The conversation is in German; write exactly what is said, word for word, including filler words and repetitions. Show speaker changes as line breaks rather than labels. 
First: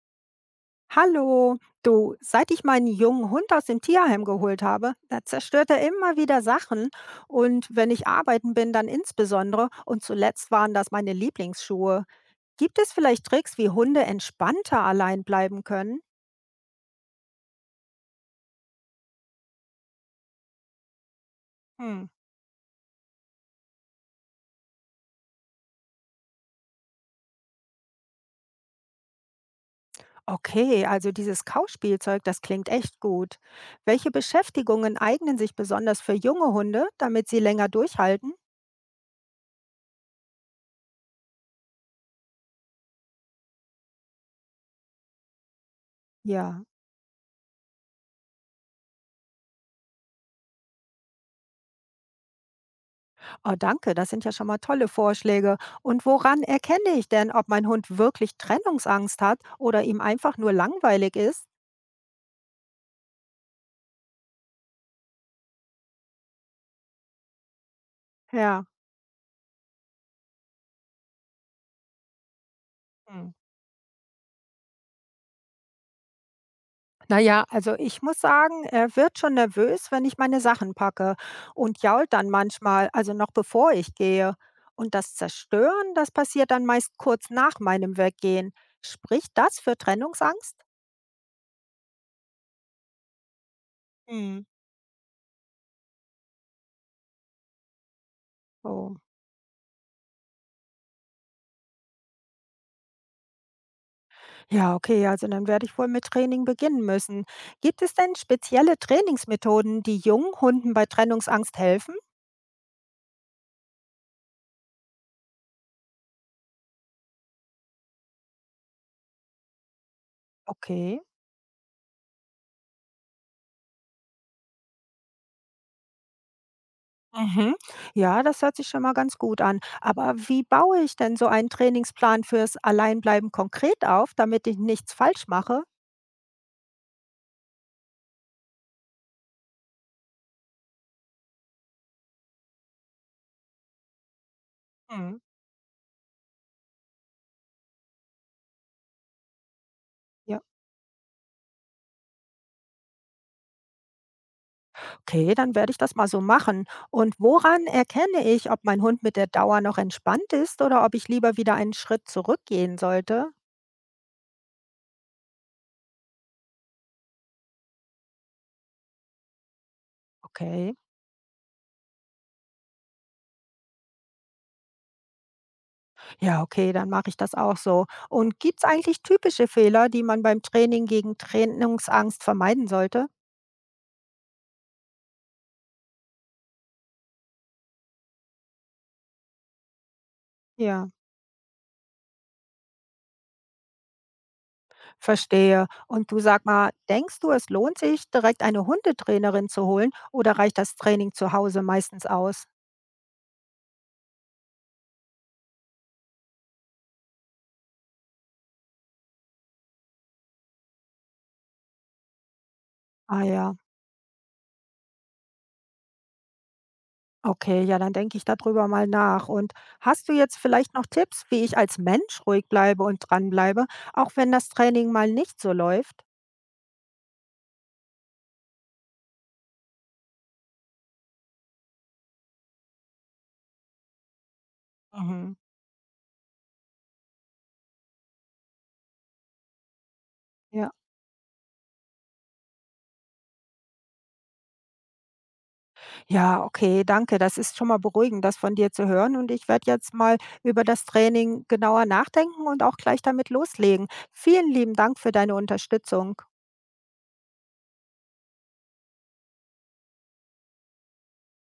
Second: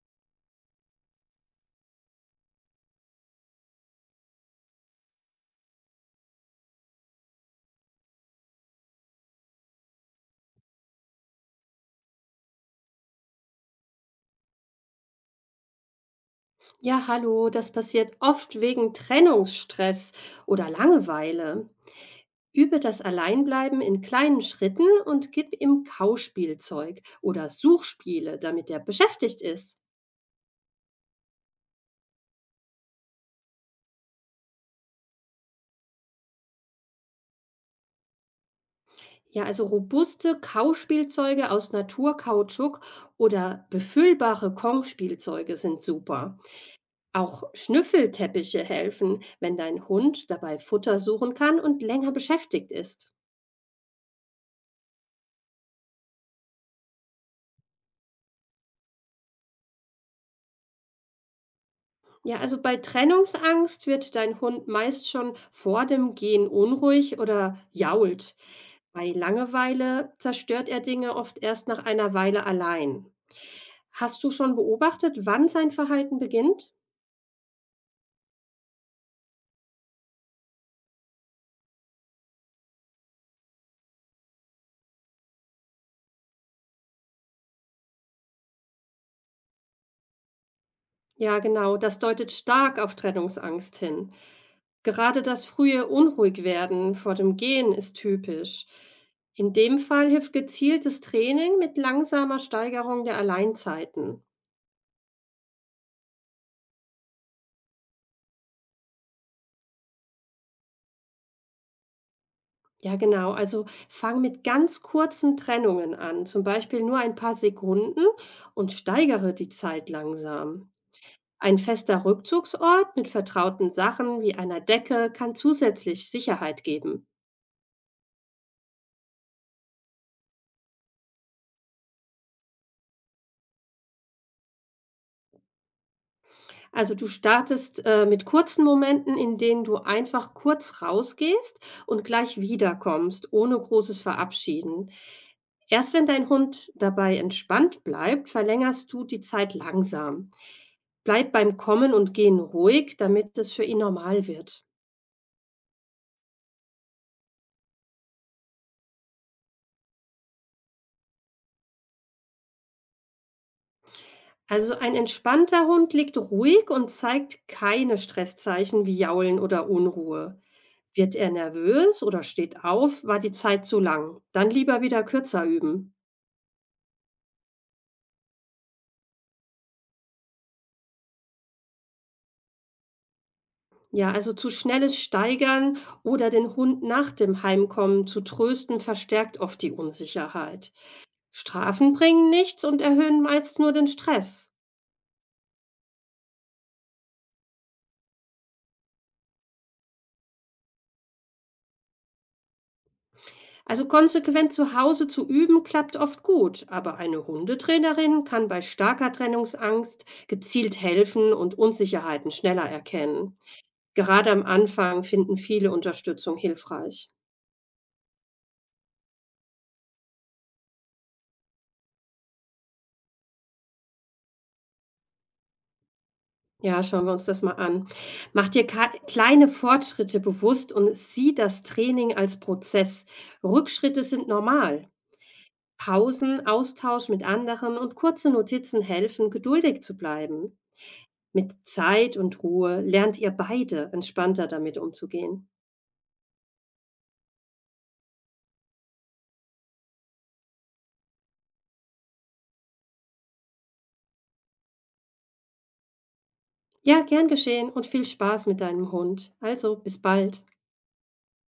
Hallo, du, seit ich meinen jungen Hund aus dem Tierheim geholt habe, da zerstört er immer wieder Sachen. Und wenn ich arbeiten bin, dann insbesondere. Und zuletzt waren das meine Lieblingsschuhe. Gibt es vielleicht Tricks, wie Hunde entspannter allein bleiben können?
Ja, hallo, das passiert oft wegen Trennungsstress oder Langeweile.
Hm.
Übe das Alleinbleiben in kleinen Schritten und gib ihm Kauspielzeug oder Suchspiele, damit er beschäftigt ist.
Okay, also dieses Kauspielzeug, das klingt echt gut. Welche Beschäftigungen eignen sich besonders für junge Hunde, damit sie länger durchhalten?
Ja, also robuste Kauspielzeuge aus Naturkautschuk oder befüllbare Kongspielzeuge sind super.
Ja.
Auch Schnüffelteppiche helfen, wenn dein Hund dabei Futter suchen kann und länger beschäftigt ist.
Oh, danke, das sind ja schon mal tolle Vorschläge. Und woran erkenne ich denn, ob mein Hund wirklich Trennungsangst hat oder ihm einfach nur langweilig ist?
Ja, also bei Trennungsangst wird dein Hund meist schon vor dem Gehen unruhig oder jault.
Ja.
Bei Langeweile zerstört er Dinge oft erst nach einer Weile allein.
Hm.
Hast du schon beobachtet, wann sein Verhalten beginnt?
Naja, also ich muss sagen, er wird schon nervös, wenn ich meine Sachen packe und jault dann manchmal, also noch bevor ich gehe. Und das Zerstören, das passiert dann meist kurz nach meinem Weggehen. Spricht das für Trennungsangst?
Ja, genau, das deutet stark auf Trennungsangst hin.
Hm.
Gerade das frühe Unruhigwerden vor dem Gehen ist typisch.
Oh.
In dem Fall hilft gezieltes Training mit langsamer Steigerung der Alleinzeiten.
Ja, okay, also dann werde ich wohl mit Training beginnen müssen. Gibt es denn spezielle Trainingsmethoden, die jungen Hunden bei Trennungsangst helfen?
Ja, genau. Also fang mit ganz kurzen Trennungen an, zum Beispiel nur ein paar Sekunden, und steigere die Zeit langsam.
Okay.
Ein fester Rückzugsort mit vertrauten Sachen wie einer Decke kann zusätzlich Sicherheit geben.
Mhm. Ja, das hört sich schon mal ganz gut an. Aber wie baue ich denn so einen Trainingsplan fürs Alleinbleiben konkret auf, damit ich nichts falsch mache?
Also du startest äh, mit kurzen Momenten, in denen du einfach kurz rausgehst und gleich wiederkommst, ohne großes Verabschieden.
Hm.
Erst wenn dein Hund dabei entspannt bleibt, verlängerst du die Zeit langsam.
Ja,
Bleib beim Kommen und Gehen ruhig, damit es für ihn normal wird.
okay, dann werde ich das mal so machen. Und woran erkenne ich, ob mein Hund mit der Dauer noch entspannt ist oder ob ich lieber wieder einen Schritt zurückgehen sollte?
Also ein entspannter Hund liegt ruhig und zeigt keine Stresszeichen wie Jaulen oder Unruhe.
Okay.
Wird er nervös oder steht auf, war die Zeit zu lang. Dann lieber wieder kürzer üben.
Ja, okay, dann mache ich das auch so. Und gibt's eigentlich typische Fehler, die man beim Training gegen Trainingsangst vermeiden sollte?
Ja, also zu schnelles Steigern oder den Hund nach dem Heimkommen zu trösten, verstärkt oft die Unsicherheit.
Ja,
Strafen bringen nichts und erhöhen meist nur den Stress.
verstehe. Und du, sag mal, denkst du, es lohnt sich, direkt eine Hundetrainerin zu holen oder reicht das Training zu Hause meistens aus?
Also konsequent zu Hause zu üben, klappt oft gut, aber eine Hundetrainerin kann bei starker Trennungsangst gezielt helfen und Unsicherheiten schneller
Ah
erkennen.
ja,
Gerade am Anfang finden viele Unterstützung hilfreich.
okay, ja, dann denke ich darüber mal nach. Und hast du jetzt vielleicht noch Tipps, wie ich als Mensch ruhig bleibe und dranbleibe, auch wenn das Training mal nicht so läuft?
Ja, schauen wir uns das mal an. Mach dir ka- kleine Fortschritte bewusst und sieh das Training als Prozess. Rückschritte sind normal.
Mhm.
Pausen, Austausch mit anderen und kurze Notizen helfen, geduldig zu bleiben.
Ja.
Mit Zeit und Ruhe lernt ihr beide entspannter damit umzugehen.
Ja, okay, danke. Das ist schon mal beruhigend, das von dir zu hören. Und ich werde jetzt mal über das Training genauer nachdenken und auch gleich damit loslegen. Vielen lieben Dank für deine Unterstützung.
Ja, gern geschehen und viel Spaß mit deinem Hund. Also, bis bald.